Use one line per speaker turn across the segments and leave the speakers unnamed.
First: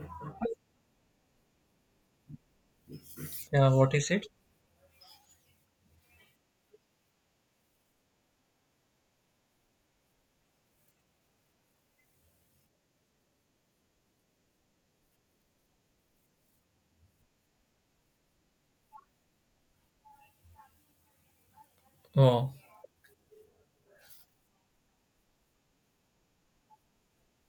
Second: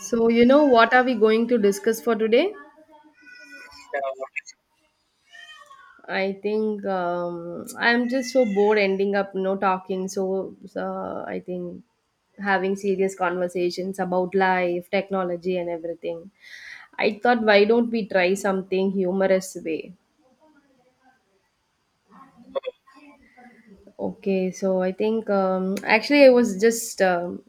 So, what are we going to discuss for today?
Yeah, what is it?
I think I'm just so bored ending up, talking. So, I think having serious conversations about life, technology, and everything. I thought, why don't we try something humorous way?
Oh,
Okay, so I think actually I was just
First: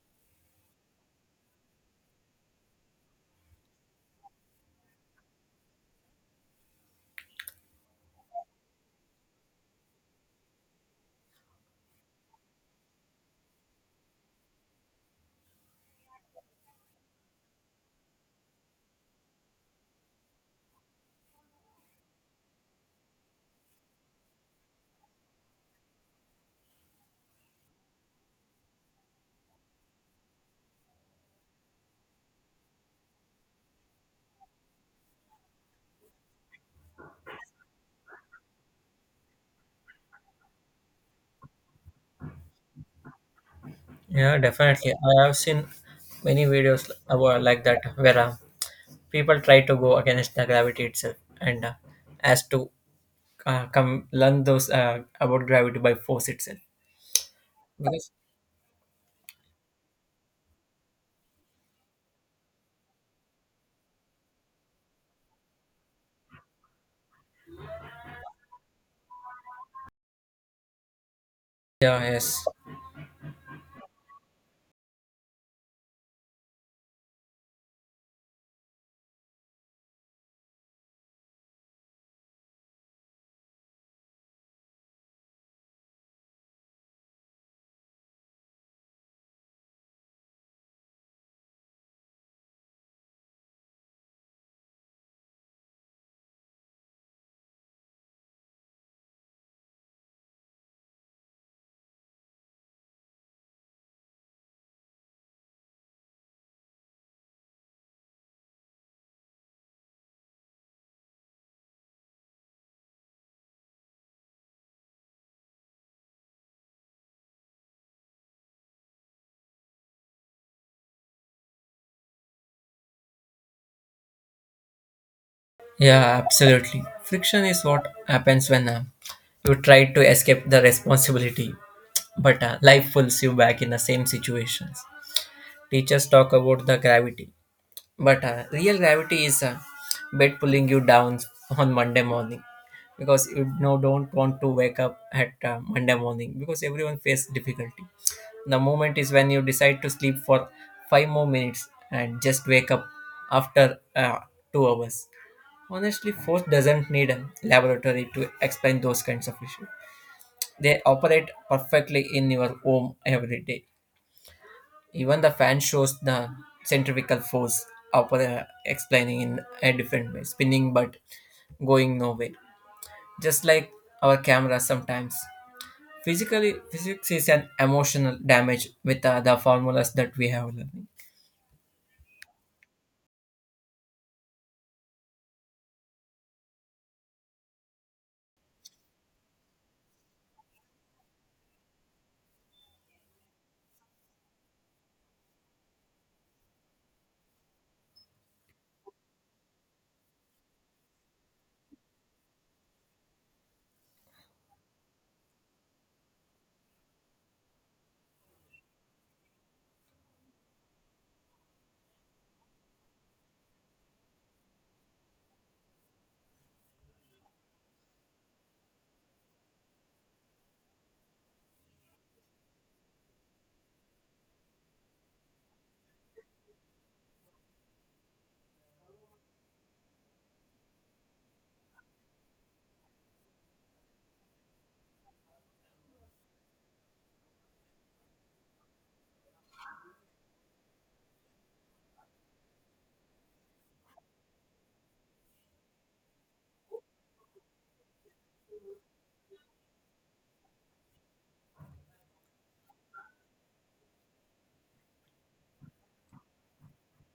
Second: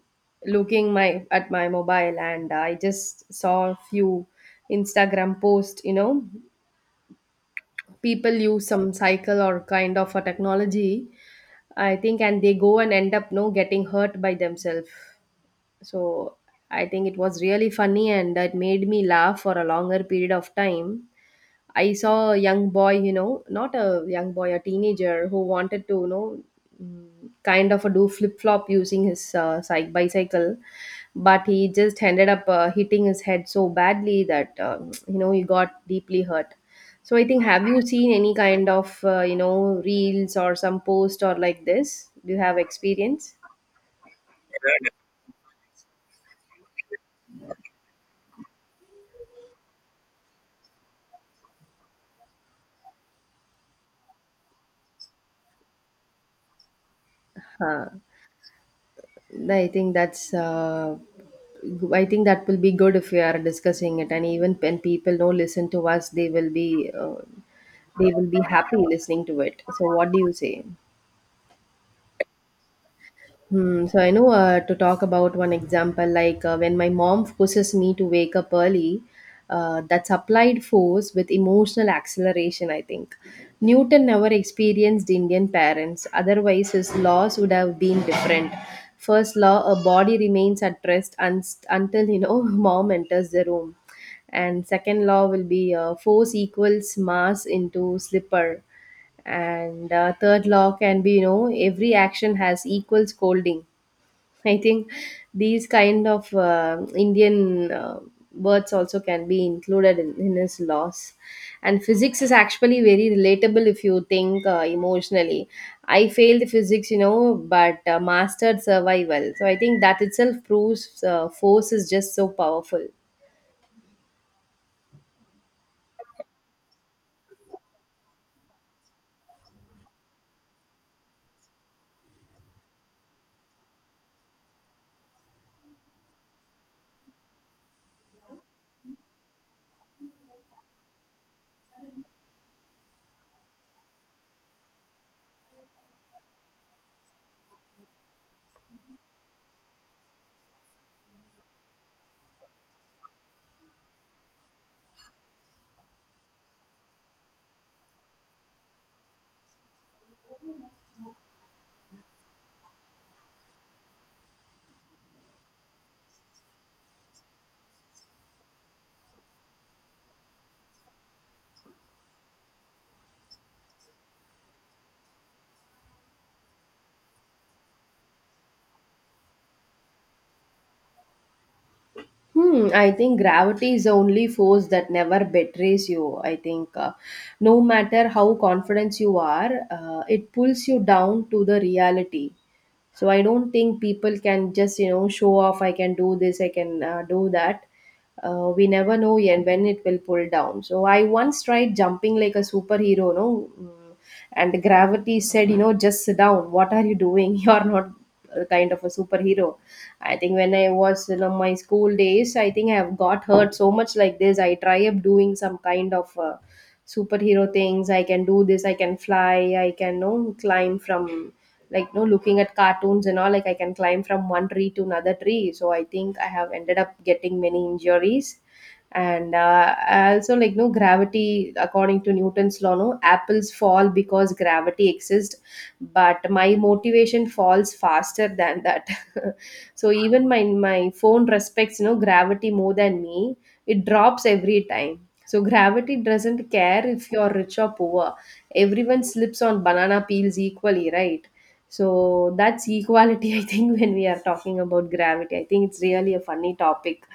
looking my at my mobile and I just saw a few Instagram posts, people use some cycle or kind of a technology I think, and they go and end up no getting hurt by themselves. So I think it was really funny and it made me laugh for a longer period of time. I saw a young boy, not a young boy, a teenager who wanted to, kind of a do flip flop using his bicycle, but he just ended up hitting his head so badly that, he got deeply hurt. So I think, have you seen any kind of, reels or some post or like this? Do you have experience?
yeah, definitely. I have seen many videos about like that where people try to go against the gravity itself and as to come learn those about gravity by force itself.
Huh.
Because
I think that's uh, I think that will be good if we are discussing it, and even when people don't listen to us, they will be happy listening to it. So, what do you say?
yeah, yes,
Hmm, so I know to talk about one example, like when my mom forces me to wake up early, that's applied force with emotional acceleration, I think. Newton never experienced Indian parents, otherwise, his laws would have been different. First law, a body remains at rest until, mom enters the room. And second law will be force equals mass into slipper, and third law can be, every action has equal scolding. I think these kind of Indian words also can be included in his laws, and physics is actually very relatable if you think emotionally. I failed physics, but mastered survival, so I think that itself proves force is just so powerful.
yeah, absolutely. Friction is what happens when you try to escape the responsibility, but life pulls you back in the same situations. Teachers talk about the gravity, but real gravity is a bed pulling you down on Monday morning because you know don't want to wake up at Monday morning because everyone faces difficulty. The moment is when you decide to sleep for five more minutes and just wake up after 2 hours. Honestly, force doesn't need a laboratory to explain those kinds of issues. They operate perfectly in your home every day. Even the fan shows the centrifugal force up there explaining in a different way, spinning but going nowhere. Just like our camera sometimes. Physically, physics is an emotional damage with the formulas that we have learned.
Hmm, I think gravity is the only force that never betrays you. I think no matter how confident you are, it pulls you down to the reality. So I don't think people can just, show off. I can do this, I can do that. We never know yet when it will pull down. So I once tried jumping like a superhero, no, and gravity said, just sit down. What are you doing? You are not a kind of a superhero. I think when I was in my school days, I think I have got hurt so much like this. I try up doing some kind of superhero things. I can do this. I can fly. I can, climb from like no looking at cartoons and all, like I can climb from one tree to another tree. So I think I have ended up getting many injuries. And I also, like no, gravity according to Newton's law, no apples fall because gravity exists, but my motivation falls faster than that. So even my phone respects, gravity more than me. It drops every time. So gravity doesn't care if you're rich or poor. Everyone slips on banana peels equally, right? So that's equality, I think, when we are talking about gravity. I think it's really a funny topic.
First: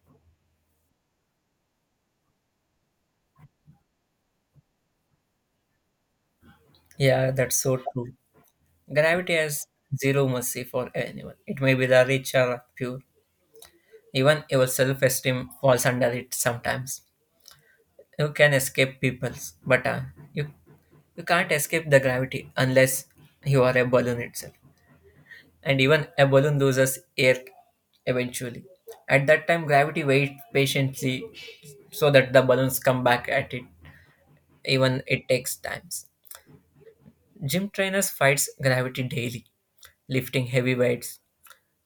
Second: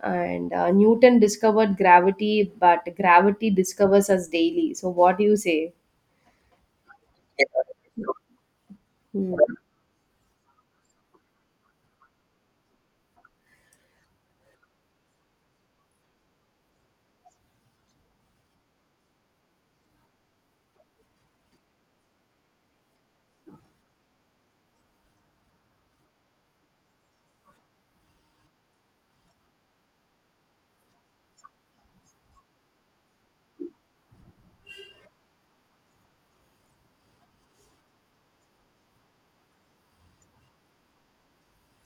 And Newton discovered gravity, but gravity discovers us daily. So, what do you say?
Yeah, that's so true. Gravity
Hmm.
has zero mercy for anyone. It may be the rich or pure. Even your self esteem falls under it sometimes. You can escape peoples, but you you can't escape the gravity unless you are a balloon itself. And even a balloon loses air eventually. At that time, gravity waits patiently so that the balloons come back at it. Even it takes times. Gym trainers fights gravity daily, lifting heavy weights,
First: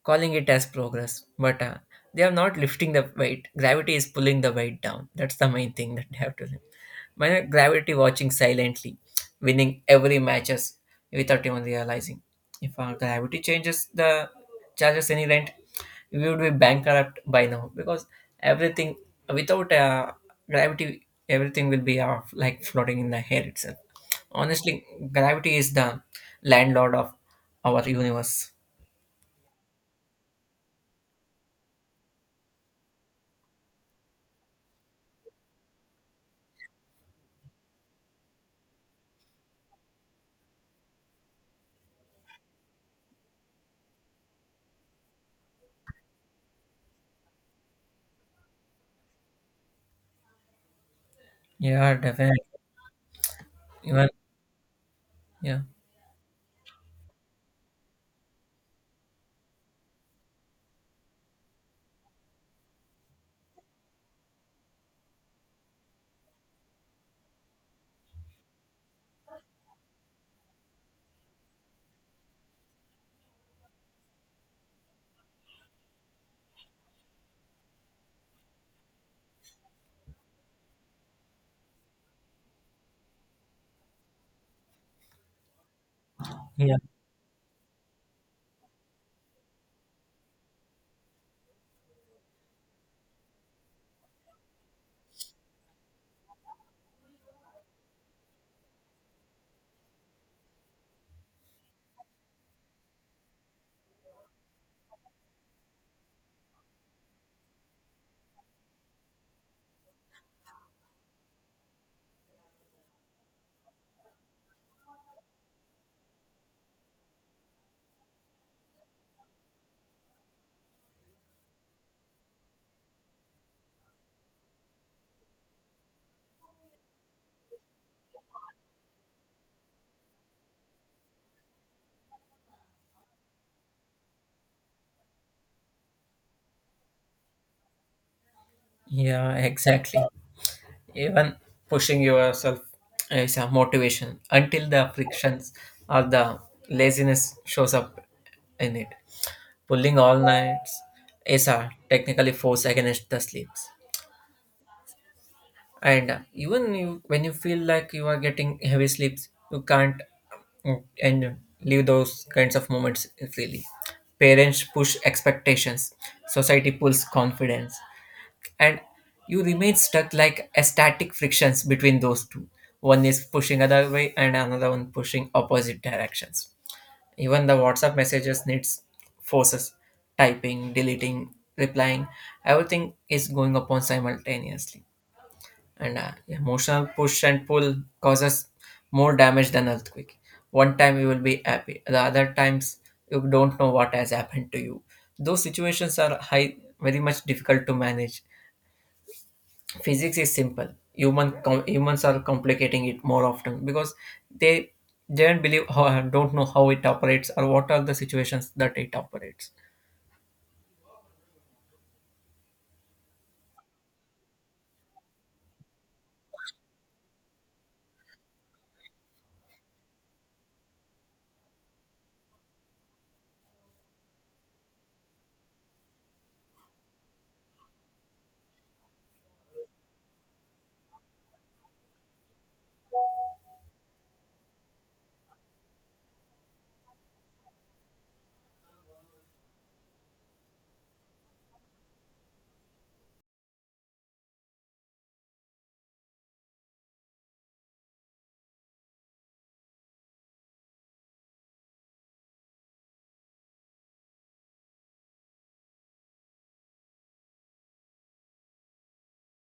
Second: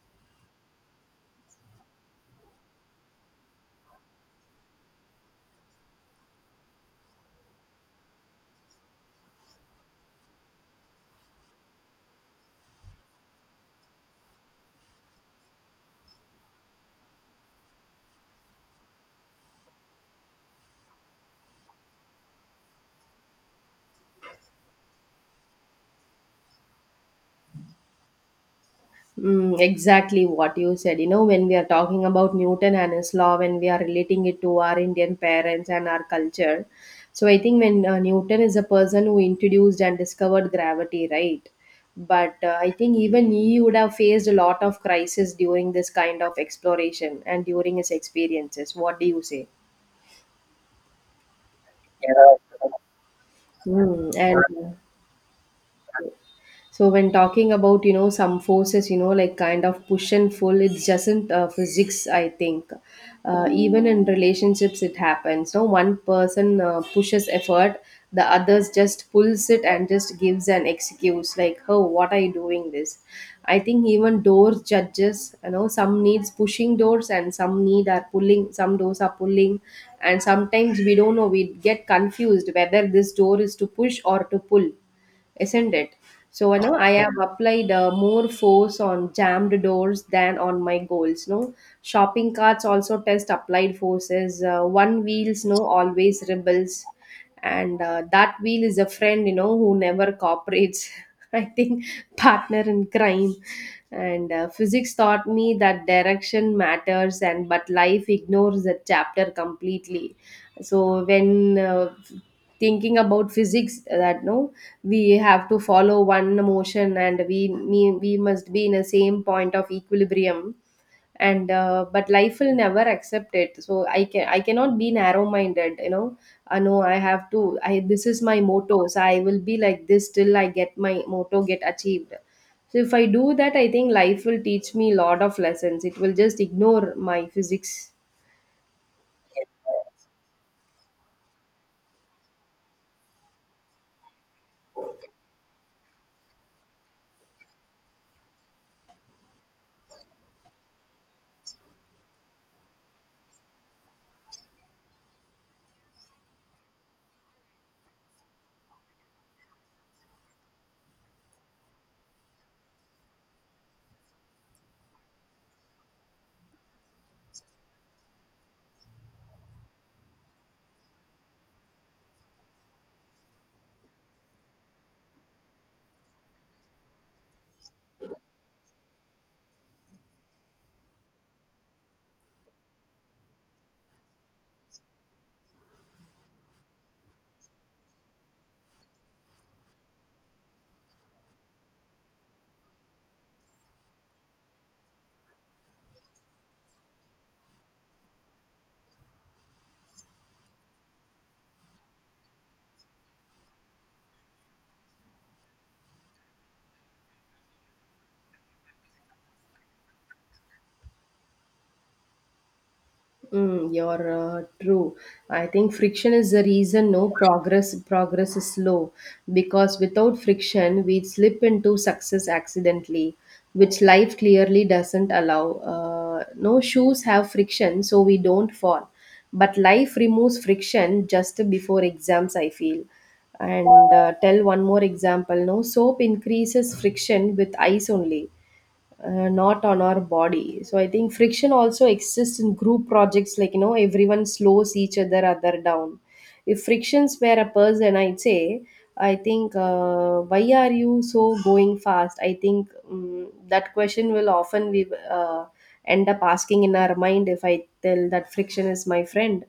calling it as progress, but they are not lifting the weight. Gravity is pulling the weight down. That's the main thing that they have to learn. My gravity watching silently, winning every matches without even realizing. If our gravity changes the charges any rent, we would be bankrupt by now because everything without gravity, everything will be like floating in the air itself. Honestly, gravity is the landlord of our universe.
Exactly what you said. When we are talking about Newton and his law, when we are relating it to our Indian parents and our culture, so I think when Newton is a person who introduced and discovered gravity, right? But I think even he would have faced a lot of crisis during this kind of exploration and during his experiences. What do you say?
Yeah,
Yeah.
definitely. Even
Mm, and
yeah,
So when talking about, some forces, like kind of push and pull, it doesn't physics, I think, even in relationships it happens. No, one person pushes effort, the others just pulls it and just gives an excuse like, oh, what are you doing this? I think even doors judges, some needs pushing doors and some need are pulling, some doors are pulling, and sometimes we don't know. We get confused whether this door is to push or to pull, isn't it? So,
yeah,
I have applied more force on jammed doors than on my goals. No, shopping carts also test applied forces. One wheels no always rebels, and that wheel is a friend, who never cooperates. I think partner in crime, and physics taught me that direction matters, and but life ignores that chapter completely. So when thinking about physics, that no, we have to follow one motion, and we must be in a same point of equilibrium, and but life will never accept it. So I can, I cannot be narrow minded, you know. I know, I have to I this is my motto, so I will be like this till I get my motto get achieved. So if I do that, I think life will teach me lot of lessons. It will just ignore my physics.
yeah, exactly. Even pushing yourself is a motivation until the frictions or the laziness shows up in it. Pulling all nights is a technically force against the sleeps. And even you, when you feel like you are getting heavy sleeps you can't and leave those kinds of moments freely. Parents push expectations, society pulls confidence, and you remain stuck like a static frictions between those two. One is pushing other way and another one pushing opposite directions. Even the WhatsApp messages needs forces, typing, deleting, replying, everything is going upon simultaneously. And emotional push and pull causes more damage than earthquake. One time you will be happy, the other times you don't know what has happened to you. Those situations are high, very much difficult to manage. Physics is simple, humans are complicating it more often because they they don't believe or don't know how it operates or what are the situations that it operates.
You're true. I think friction is the reason no progress is slow, because without friction we slip into success accidentally, which life clearly doesn't allow. No shoes have friction, so we don't fall. But life removes friction just before exams, I feel. And tell one more example. No, soap increases friction with ice only, not on our body. So I think friction also exists in group projects, like, everyone slows each other down. If frictions were a person, I'd say, I think, why are you so going fast? I think that question will often we uh, end up asking in our mind. If I tell that friction is my friend,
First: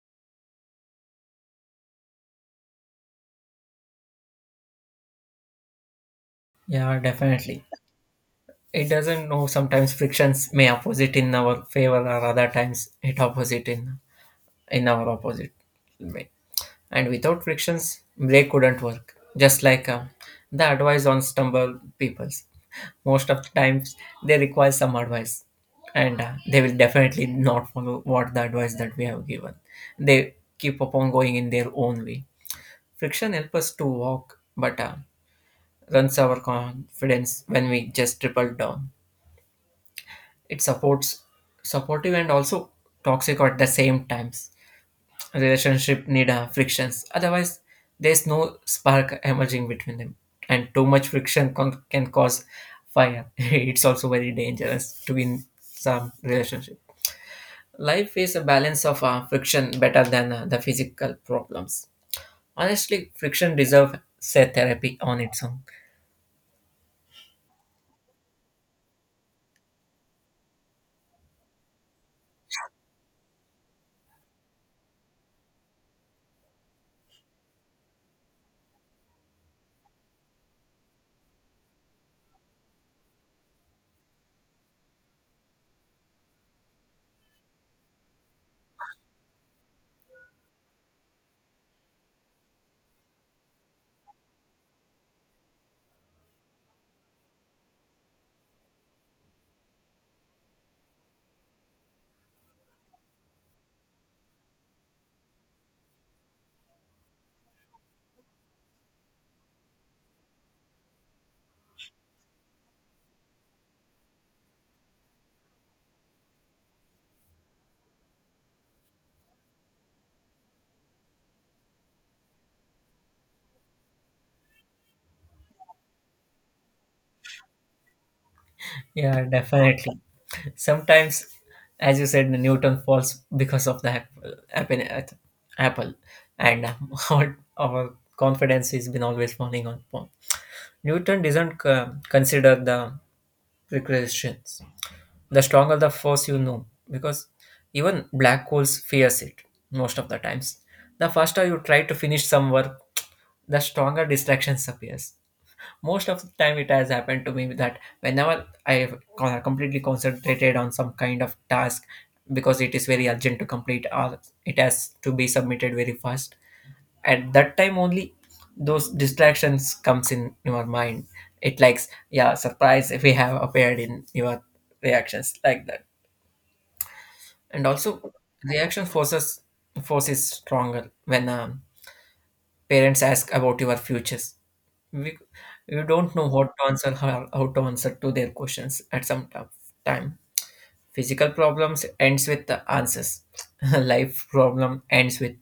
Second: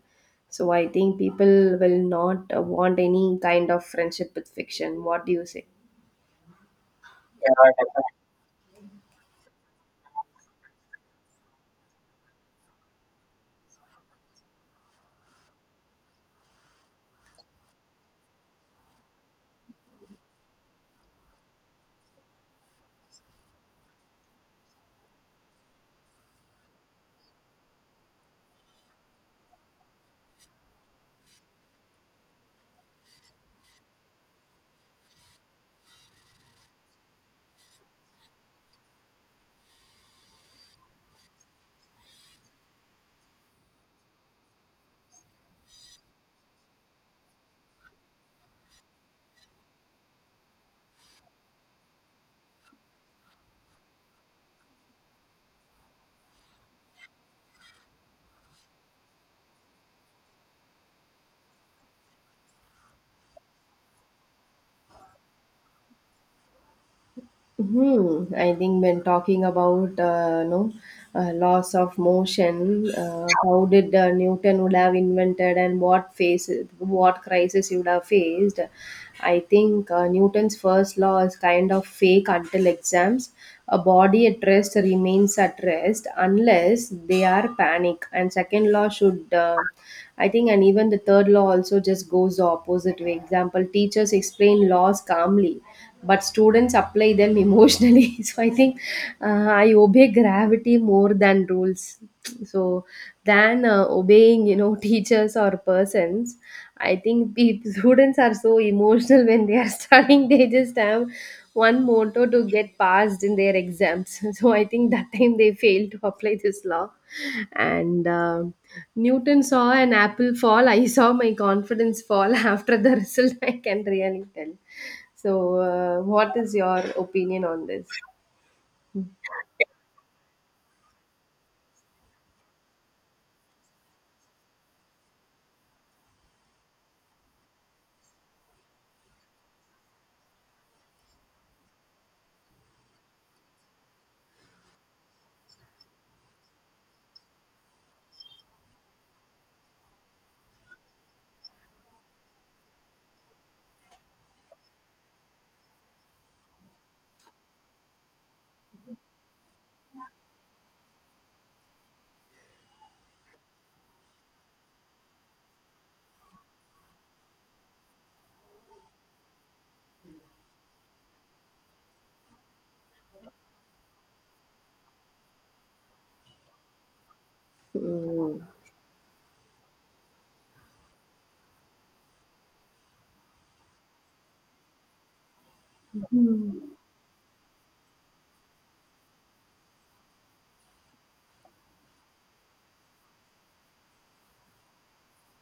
so I think people will not want any kind of friendship with friction. What do you say?
Yeah, definitely,
Yeah.
it doesn't know. Sometimes frictions may opposite in our favor or other times it opposite in our opposite way. And without frictions brake wouldn't work, just like the advice on stumble peoples. Most of the times they require some advice, and they will definitely not follow what the advice that we have given. They keep upon going in their own way. Friction helps us to walk, but runs our confidence when we just triple down. It supports, supportive and also toxic at the same times. Relationship need frictions, otherwise there's no spark emerging between them. And too much can cause fire. It's also very dangerous to be in some relationship. Life is a balance of friction better than the physical problems. Honestly, friction deserves say therapy on its own.
Hmm. I think when talking about no, laws of motion, how did Newton would have invented, and what phase, what crisis he would have faced? I think Newton's first law is kind of fake until exams. A body at rest remains at rest unless they are panic. And second law should, I think, and even the third law also just goes the opposite way. Example: teachers explain laws calmly but students apply them emotionally. So I think I obey gravity more than rules, so than obeying, teachers or persons. I think students are so emotional when they are studying. They just have one motto to get passed in their exams. So I think that time they failed to apply this law. And Newton saw an apple fall, I saw my confidence fall after the result. I can really tell. So, what is your opinion on this?
Yeah, definitely. Sometimes, as you said, Newton falls because of the apple apple, apple. And our confidence has been always falling on upon. Newton doesn't consider the precautions, the stronger the force, you know, because even black holes fears it most of the times. The faster you try to finish some work, the stronger distractions appears. Most of the time it has happened to me that whenever I have completely concentrated on some kind of task because it is very urgent to complete or it has to be submitted very fast, at that time only those distractions comes in your mind. It likes yeah surprise if we have appeared in your reactions like that. And also
Mm.
reaction forces, force is stronger when parents ask about your futures. We, you don't know what to answer, how to answer to their questions at some time. Physical problems ends with the answers. Life problem ends with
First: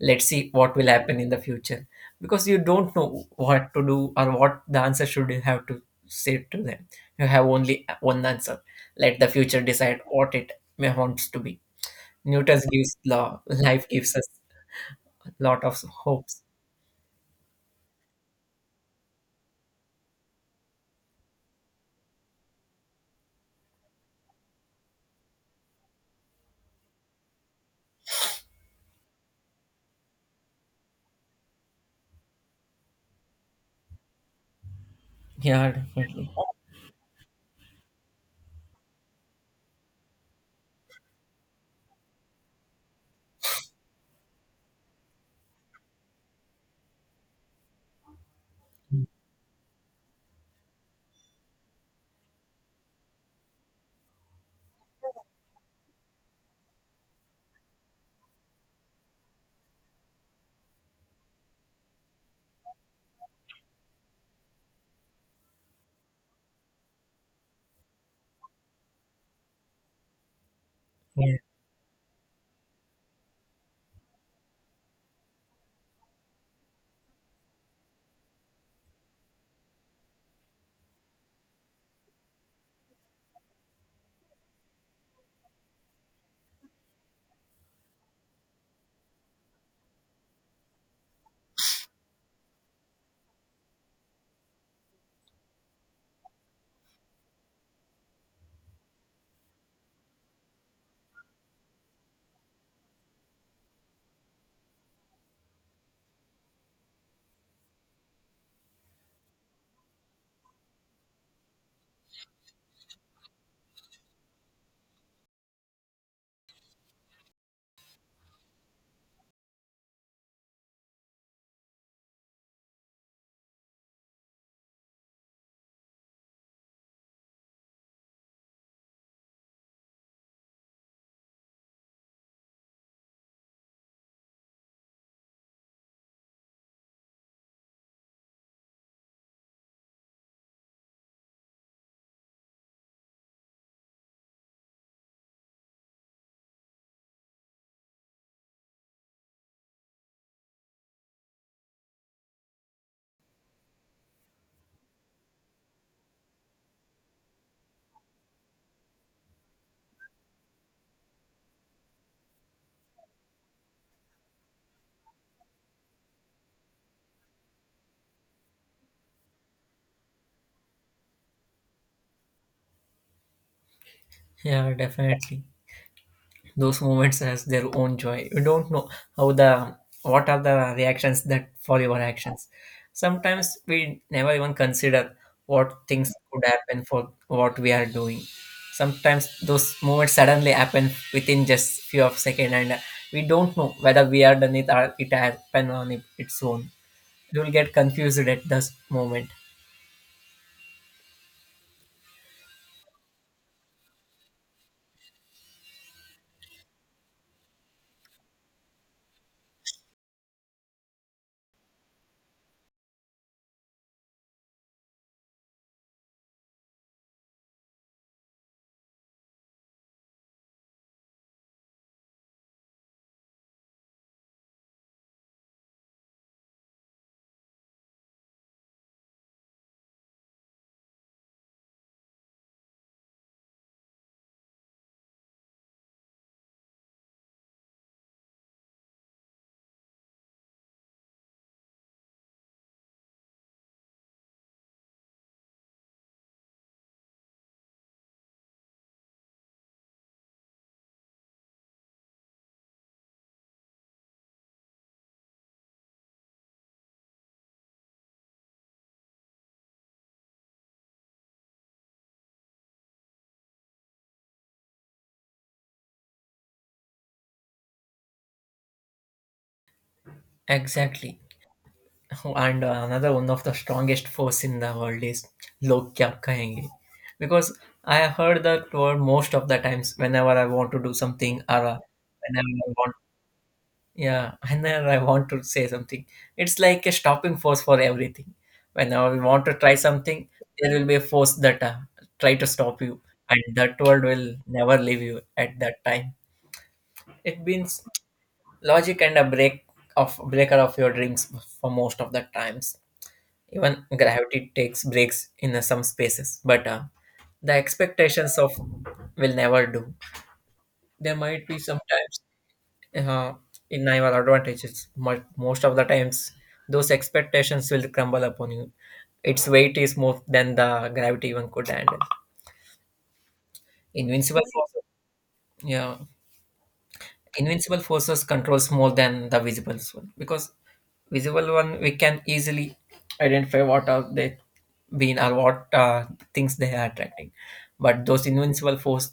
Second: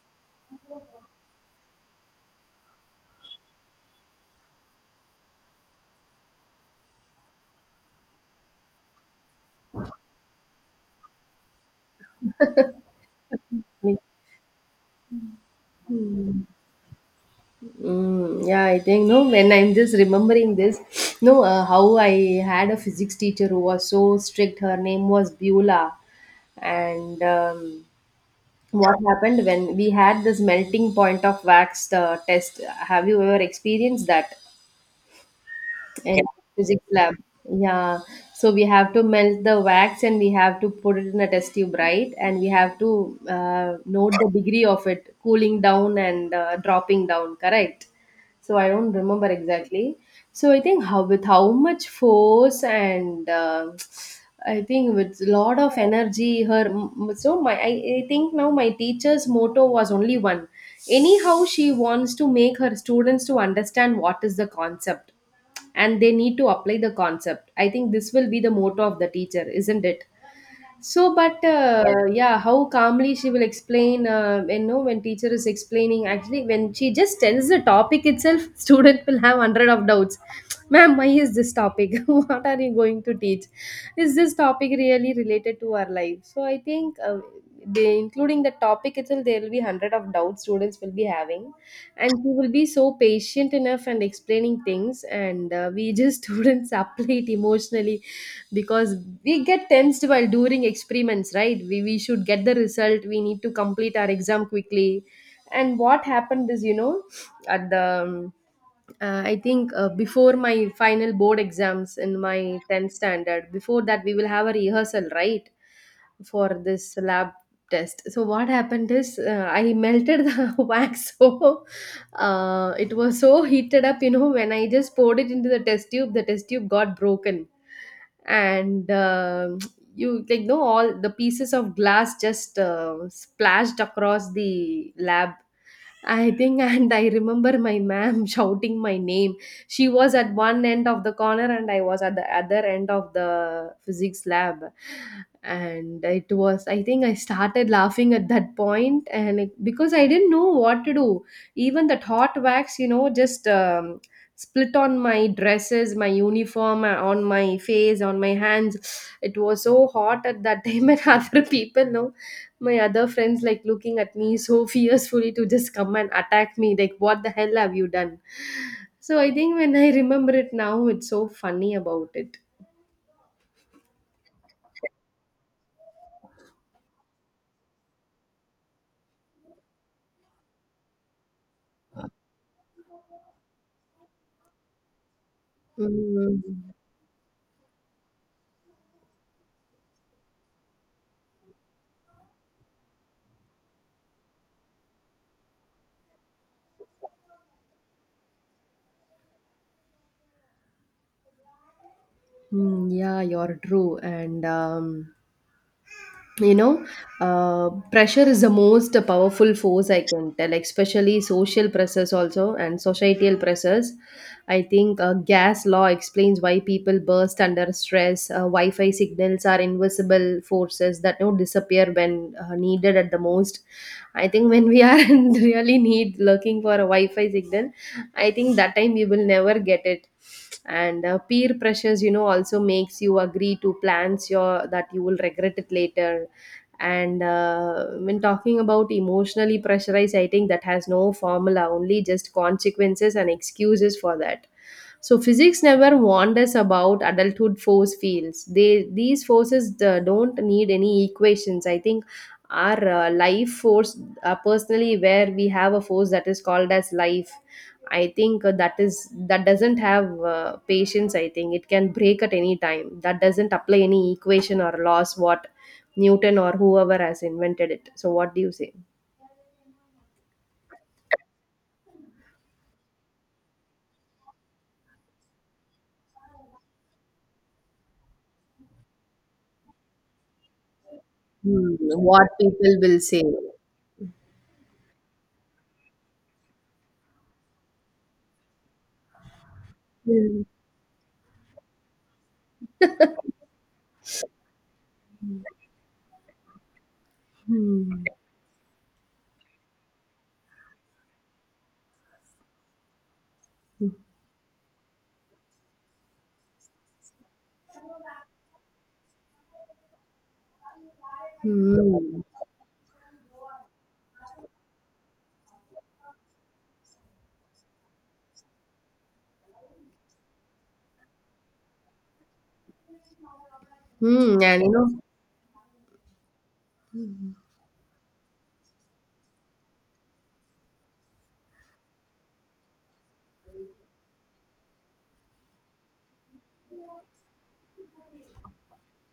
let's see what will happen in the future because you don't know what to do or what the answer should you have to say to them. You have only one answer. Let the future decide what it may wants to be. Newton's gives law. Life
Me-
gives us lot of hopes.
Mm, yeah, I think no. When I'm just remembering this, no, how I had a physics teacher who was so strict. Her name was Beulah, and what happened when we had this melting point of wax test? Have you ever experienced that?
Yeah,
In
definitely.
physics lab. Yeah. So we have to melt the wax and we have to put it in a test tube, right? And we have to note the degree of it, cooling down and dropping down, correct? So I don't remember exactly. So I think how with how much force and I think with lot of energy, her so my I think now my teacher's motto was only one. Anyhow, she wants to make her students to understand what is the concept, and they need to apply the concept. I think this will be the motto of the teacher, isn't it? So,
Yeah.
but yes. Yeah, how calmly she will explain, when teacher is explaining, actually, when she just tells the topic itself, student will have hundred of doubts. Ma'am, why is this topic? What are you going to teach? Is this topic really related to our life? So, I think they, including the topic itself, there will be hundred of doubts students will be having. And she will be so patient enough and explaining things. And We just students apply it emotionally because we get tensed while doing experiments, right? We should get the result, we need to complete our exam quickly. And what happened is, you know at the I think before my final board exams in my 10th standard, before that, we will have a rehearsal, right? For this lab test. So what happened is, I melted the wax. So, it was so heated up, you know, when I just poured it into the test tube got broken. And You, like, know, all the pieces of glass just splashed across the lab, I think. And I remember my ma'am shouting my name. She was at one end of the corner, and I was at the other end of the physics lab. And it was, I think, I started laughing at that point, and it, because I didn't know what to do. Even that hot wax, you know, just split on my dresses, my uniform, on my face, on my hands. It was so hot at that time, and other people, no, my other friends like looking at me so fiercely to just come and attack me, like, what the hell have you done? So I think when I remember it now, it's so funny about it.
Yeah, definitely. Those moments has their own joy. You don't know how the what are the reactions that follow your actions. Sometimes we never even consider what things could
Mm,
happen for what we are doing. Sometimes those moments suddenly happen within just few of second, and we don't know whether we are done it or it happened on its own. You will get confused at this moment.
mm, yeah, you're true. And you know pressure is the most powerful force, I can tell, especially social pressures also, and societal pressures. I think gas law explains why people burst under stress. Wi-fi signals are invisible forces that don't disappear when needed at the most. I think when we are in really need looking for a wi-fi signal, I think that time we will never get it. And peer pressures, you know, also makes you agree to plans your that you will regret it later. And when talking about emotionally pressurized, I think that has no formula, only just consequences and excuses for that. So physics never warned us about adulthood force fields. They, these forces don't need any equations, I think. Our life force, personally, where we have a force that is called as life, I think that doesn't have patience. I think it can break at any time. That doesn't apply any equation or laws what Newton or whoever has invented it. So what do you say?
Exactly. And another one of the strongest force in the world is log kya kahenge because I have heard that word most of the times whenever I want to do something or
Hmm, what
whenever I
people
want
will say.
yeah whenever I want to say something. It's like a stopping force for everything. Whenever we want to try something,
Hmm.
there will be a force that try to stop you, and that word will never leave you at that time. It means
Hmm.
logic and a break of breaker of your dreams for most of the times. Even gravity takes breaks in some spaces, but the expectations of will never do. There might be sometimes
Hmm.
uh, in our advantages, but most of the times those expectations will crumble upon you. Its weight is more than the gravity even could handle. Invincible
Hmm. And you
force,
know,
yeah, invincible forces controls more than the visible one because visible one we can easily identify what are they been or what things they are attracting, but those invincible force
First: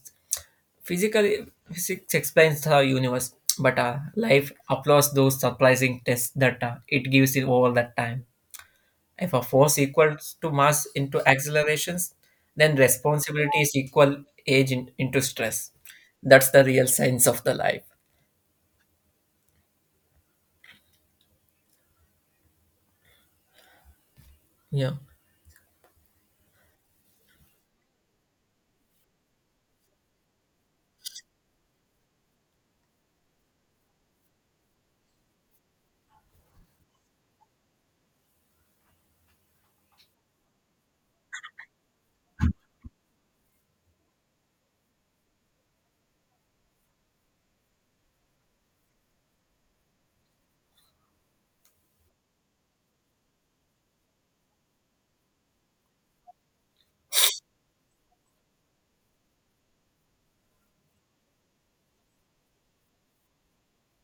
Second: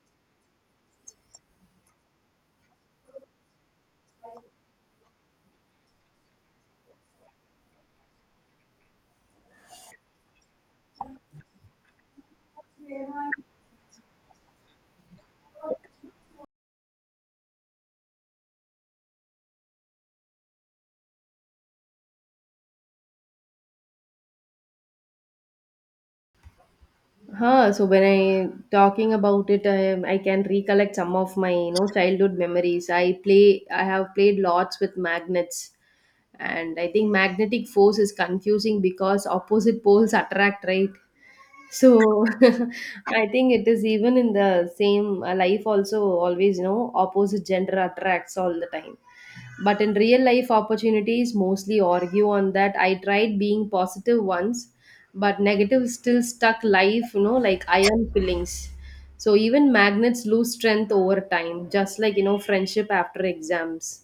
physically, physics explains the universe, but life applauds those surprising tests that it gives it over that time. If a force equals to mass into accelerations, then responsibility is equal age in, into stress. That's the real science of the life. Yeah.
huh, so when I talking about it, I can recollect some of my, you know, childhood memories. I have played lots with magnets, and I think magnetic force is confusing because opposite poles attract, right? So I think it is even in the same life also, always, you know, opposite gender attracts all the time. But in real life, opportunities mostly argue on that. I tried being positive once, but negative still stuck life, you know, like iron fillings. So even magnets lose strength over time, just like, you know, friendship after exams.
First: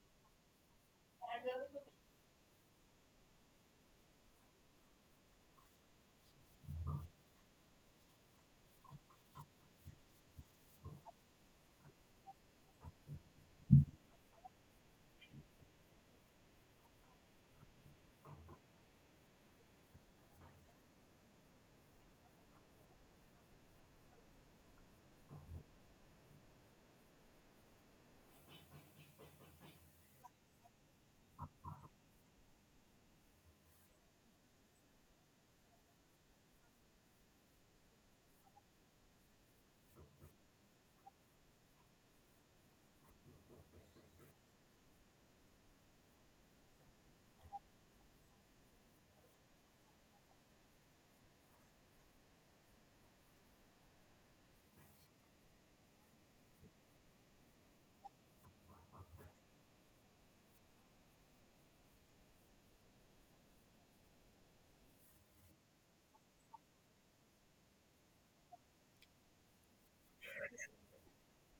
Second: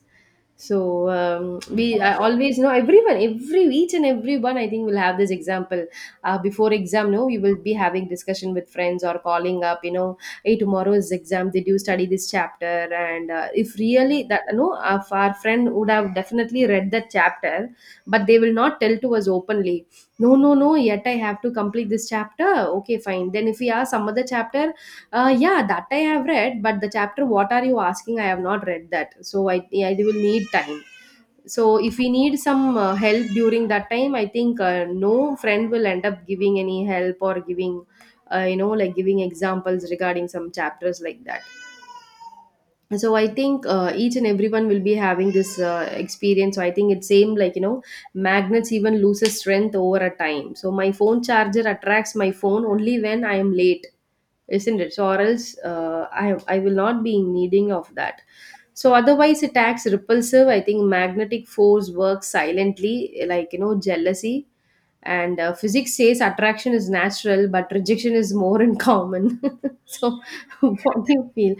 So we I always know everyone, every each and everyone, I think will have this example. Before exam, no, we will be having discussion with friends or calling up, you know, hey, tomorrow is exam, did you study this chapter? And if really that no, if our friend would have definitely read that chapter, but they will not tell to us openly. No, no, no. Yet I have to complete this chapter. Okay, fine. Then if we ask some other chapter, yeah, that I have read, but the chapter what are you asking? I have not read that, so I will need time. So if we need some help during that time, I think no friend will end up giving any help or giving, you know, like giving examples regarding some chapters like that. So I think each and everyone will be having this experience. So I think it's same like, you know, magnets even loses strength over a time. So my phone charger attracts my phone only when I am late, isn't it? So or else I will not be in needing of that. So otherwise it acts repulsive. I think magnetic force works silently, like, you know, jealousy. And physics says attraction is natural but rejection is more in common. So what do you feel?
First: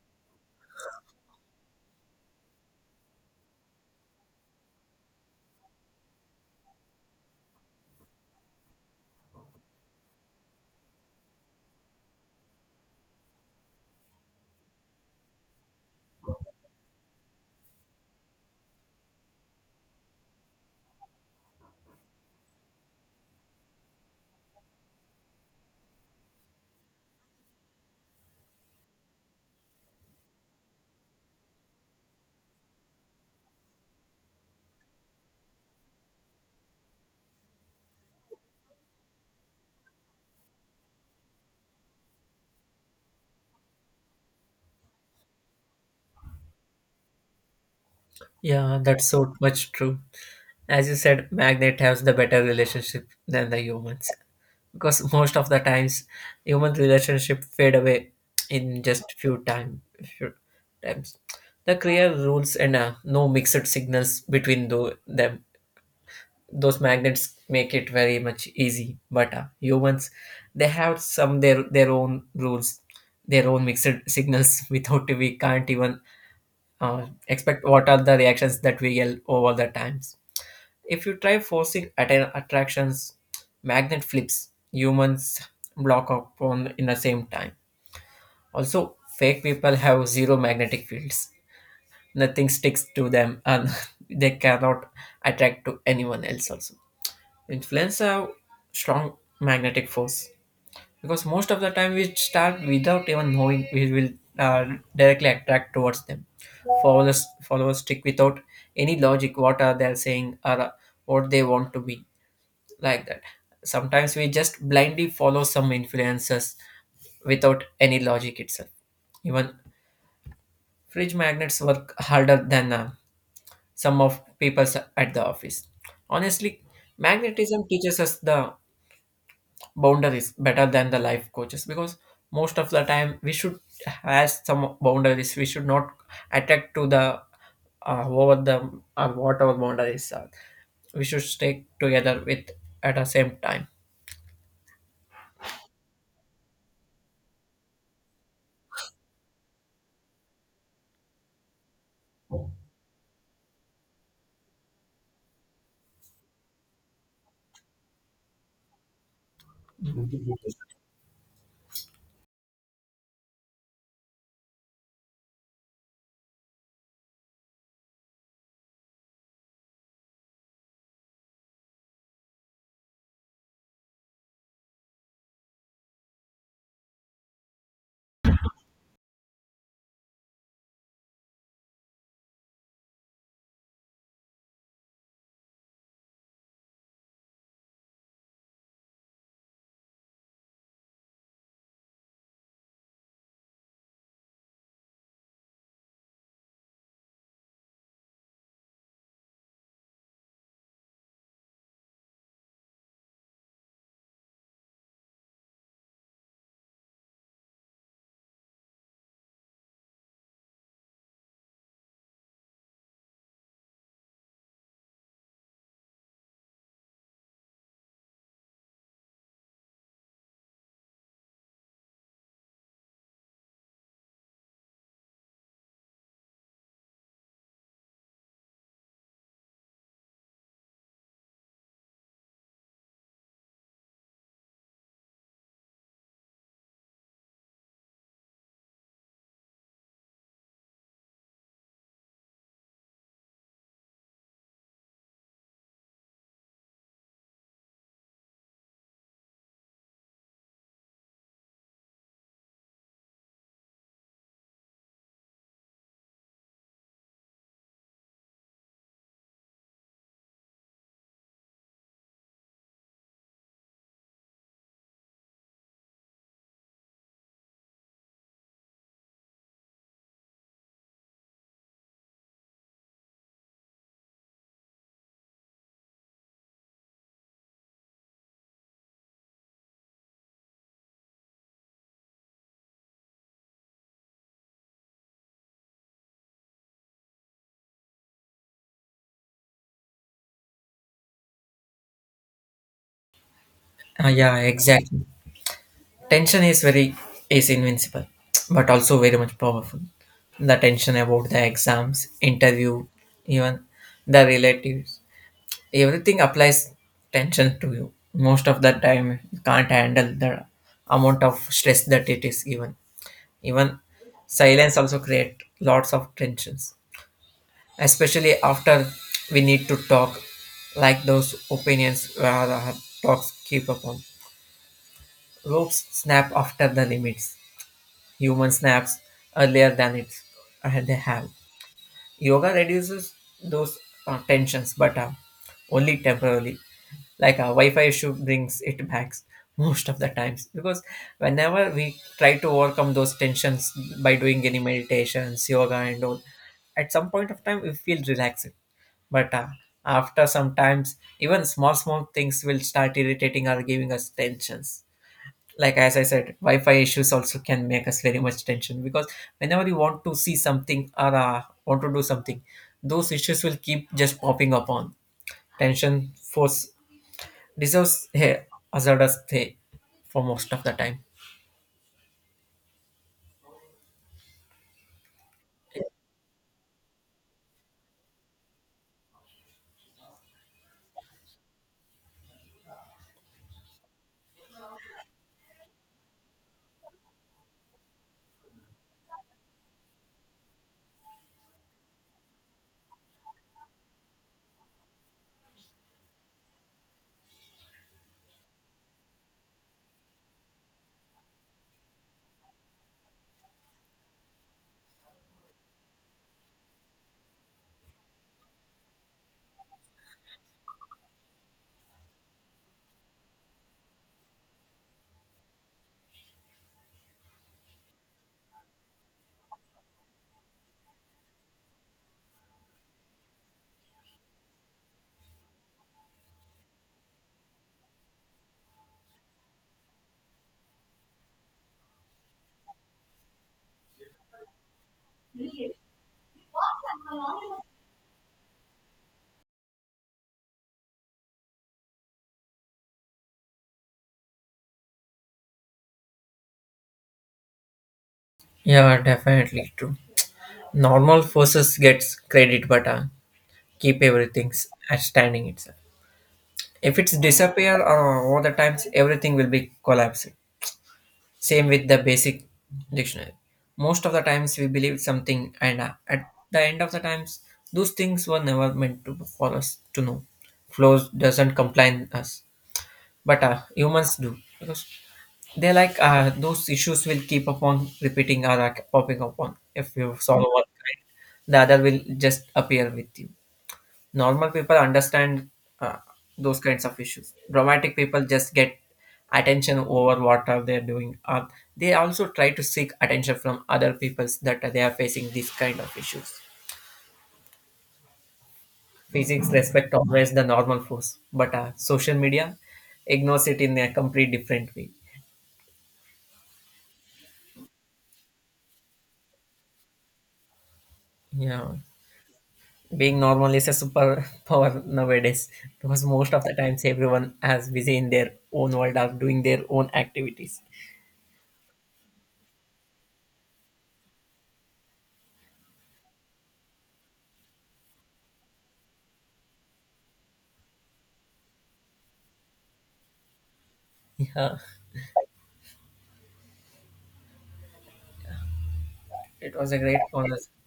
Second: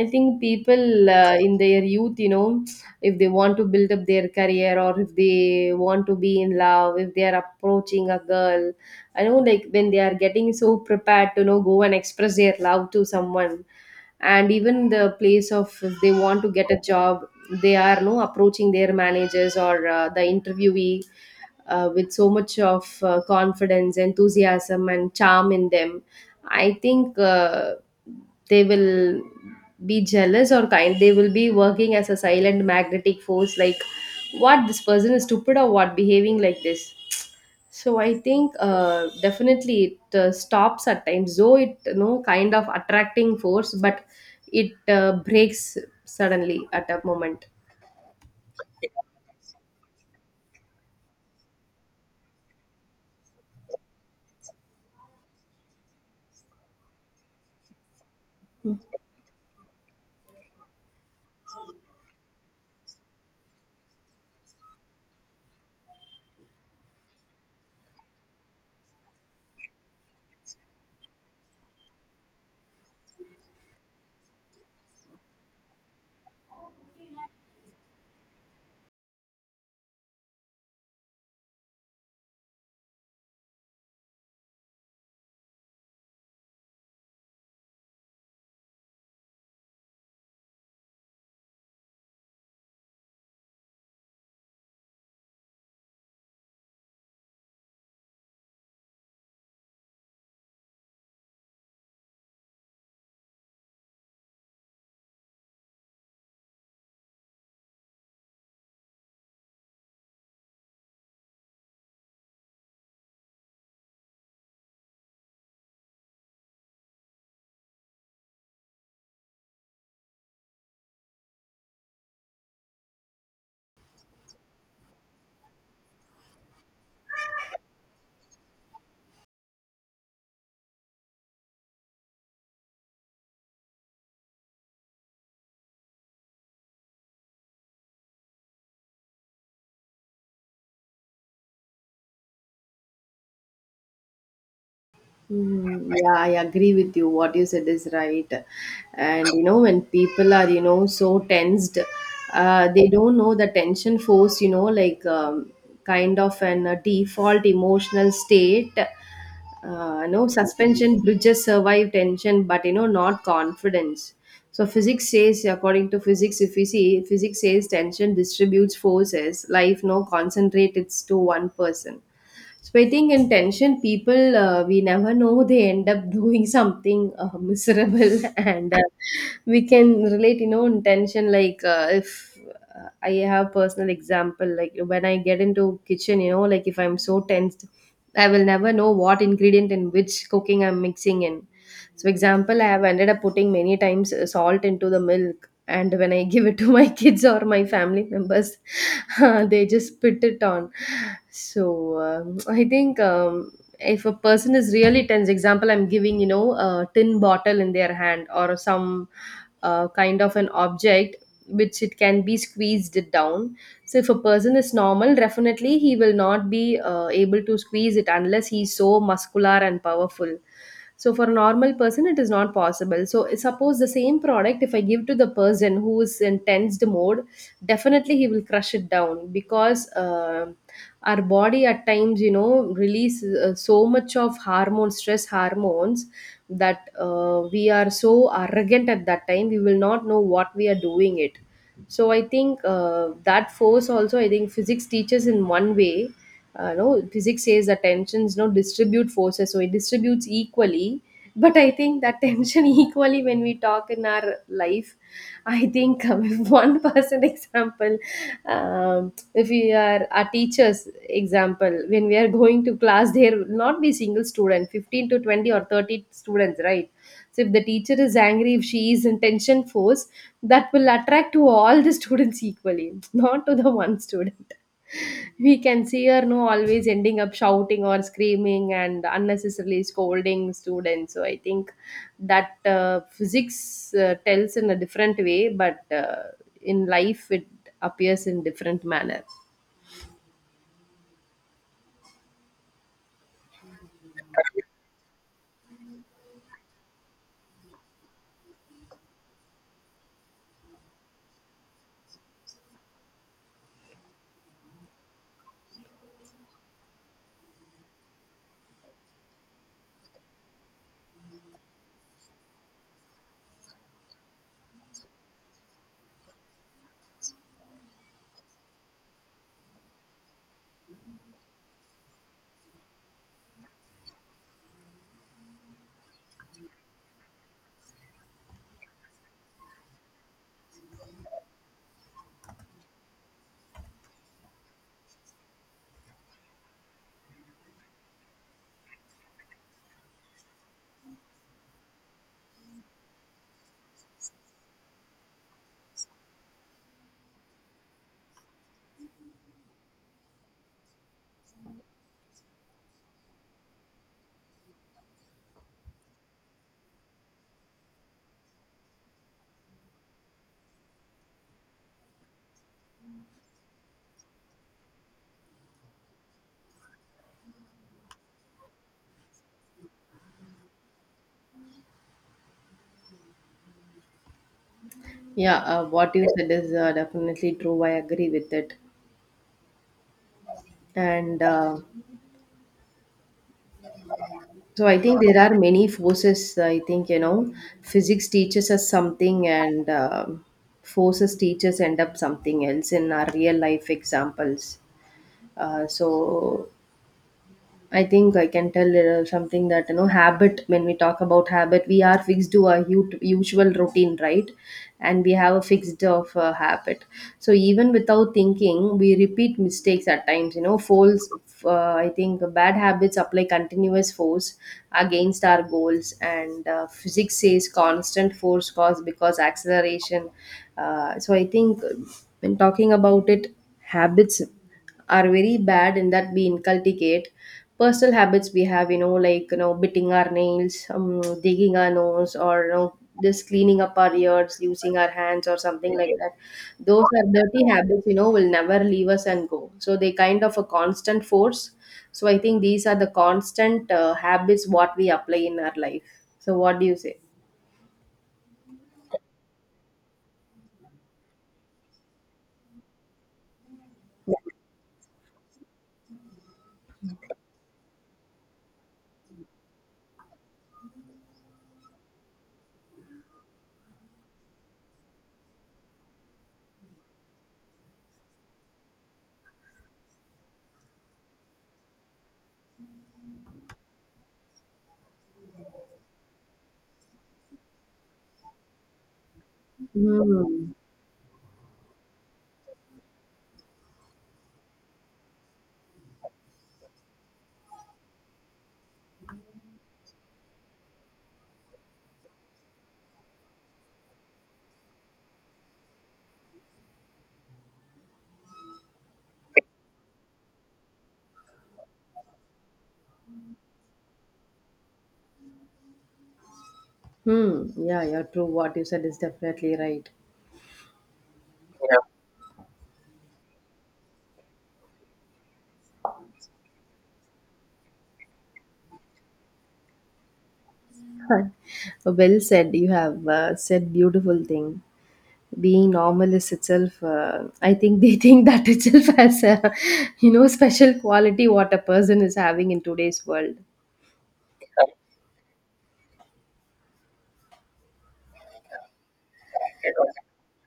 I think people in their youth, you know, if they want to build up their career, or if they want to be in love, if they are approaching a girl, I know like when they are getting so prepared to, you know, go and express their love to someone, and even the place of if they want to get a job, they are no approaching their managers or the interviewee with so much of confidence, enthusiasm, and charm in them, I think they will be jealous or kind. They will be working as a silent magnetic force, like, what, this person is stupid or what, behaving like this. So I think definitely it stops at times, though it, you know, kind of attracting force, but it breaks suddenly at a moment.
Yeah, that's so much true. As you said, magnet has the better relationship than the humans because most of the times human relationship fade away in just few time few times. The clear rules and no mixed signals between them. Those magnets make it very much easy, but humans, they have some their own rules, their own mixed signals. Without we can't even expect what are the reactions that we get over the times. If you try forcing attractions, magnet flips, humans block upon in the same time. Also, fake people have zero magnetic fields. Nothing sticks to them and they cannot attract to anyone else also. Influence have strong magnetic force because most of the time we start without even knowing we will uh, directly attract towards them. Followers stick without any logic what are they saying or what they want to be like that. Sometimes we just blindly follow some influences without any logic itself. Even fridge magnets work harder than some of people at the office. Honestly, magnetism teaches us the boundaries better than the life coaches because most of the time we should have some boundaries, we should not attack to the over the whatever boundaries are, we should stay together with at the same time.
Mhm. Yeah, I agree with you. What you said is right. And you know, when people are, you know, so tensed, they don't know the tension force, you know, like kind of an default emotional state. No suspension bridges survive tension, but you know, not confidence. So physics says, according to physics, if we see, physics says tension distributes forces. Life no concentrates to one person. So I think in tension, people, we never know, they end up doing something miserable, and we can relate, you know, in tension. Like if I have personal example, like when I get into kitchen, you know, like if I'm so tensed, I will never know what ingredient in which cooking I'm mixing in. So, example, I have ended up putting many times salt into the milk, and when I give it to my kids or my family members, they just spit it on. So, I think. If a person is really tense, example, I'm giving, you know, a tin bottle in their hand or some kind of an object which it can be squeezed it down. So if a person is normal, definitely he will not be able to squeeze it unless he's so muscular and powerful. So for a normal person, it is not possible. So suppose the same product, if I give to the person who is in tensed mode, definitely he will crush it down because our body at times, you know, release so much of hormone, stress hormones, that we are so arrogant at that time. We will not know what we are doing it. So I think that force also, I think physics teaches in one way. You know, physics says that tensions no distribute forces, so it distributes equally. But I think that tension equally, when we talk in our life, I think, if one person, example, if we are our teachers, example, when we are going to class, there will not be single student, 15 to 20 or 30 students, right? So if the teacher is angry, if she is in tension force, that will attract to all the students equally, not to the one student. We can see her, no, always ending up shouting or screaming and unnecessarily scolding students. So I think that physics tells in a different way, but in life it appears in different manner.
Yeah, exactly. Tension is very is invincible but also very much powerful. The tension about the exams, interview, even the relatives, everything applies tension to you. Most of the time you can't handle the amount of stress that it is given. Even silence also create lots of tensions, especially after we need to talk, like those opinions where the talks keep upon. Ropes snap after the limits, human snaps earlier than it. They have yoga reduces those tensions, but only temporarily, like a Wi-Fi issue brings it back most of the times because whenever we try to overcome those tensions by doing any meditations, yoga and all, at some point of time we feel relaxed, but after some times even small small things will start irritating or giving us tensions. Like as I said, Wi-Fi issues also can make us very much tension because whenever you want to see something or want to do something, those issues will keep just popping up on. Tension force deserves hey, hazardous hey, for most of the time.
Yeah, what you said is definitely true. I agree with it. And So I think there are many forces. I think, you know, physics teaches us something, and forces teachers end up something else in our real life examples. So I think I can tell something that, you know, habit, when we talk about habit, we are fixed to our usual routine, right? And we have a fixed of habit. So even without thinking, we repeat mistakes at times, you know, falls. I think bad habits apply continuous force against our goals, and physics says constant force cause because acceleration. So I think when talking about it, habits are very bad in that we inculcate personal habits we have, you know, like, you know, biting our nails, digging our nose, or, you know, just cleaning up our ears using our hands or something like that. Those are dirty habits, you know, will never leave us and go, so they kind of a constant force. So I think these are the constant habits what we apply in our life. So what do you say?
Yeah, definitely true. Normal forces gets credit but keep everything's at standing itself. If it's disappear or over the times, everything will be collapsed. Same with the basic dictionary. Most of the times we believe something, and at the end of the times, those things were never meant to for us to know. Flows doesn't complain us, but humans do because they like those issues will keep upon repeating or popping upon. If you solve one
Hmm.
kind, the other will just appear with you. Normal people understand uh, those kinds of issues. Dramatic people just get attention over what are they doing. They also try to seek attention from other peoples that they are facing these kind of issues. Physics respect always the normal force but social media ignores it in a complete different way.
Hmm. Yeah, yeah, true, what you said is definitely right.
Yeah, being normal is a super power nowadays because most of the times everyone is busy in their own world or doing their own activities.
Well said. You have said beautiful thing. Being normal is itself. I think they think that itself has a, you know, special quality what a person is having in today's world.
Yeah, it was a great conversation.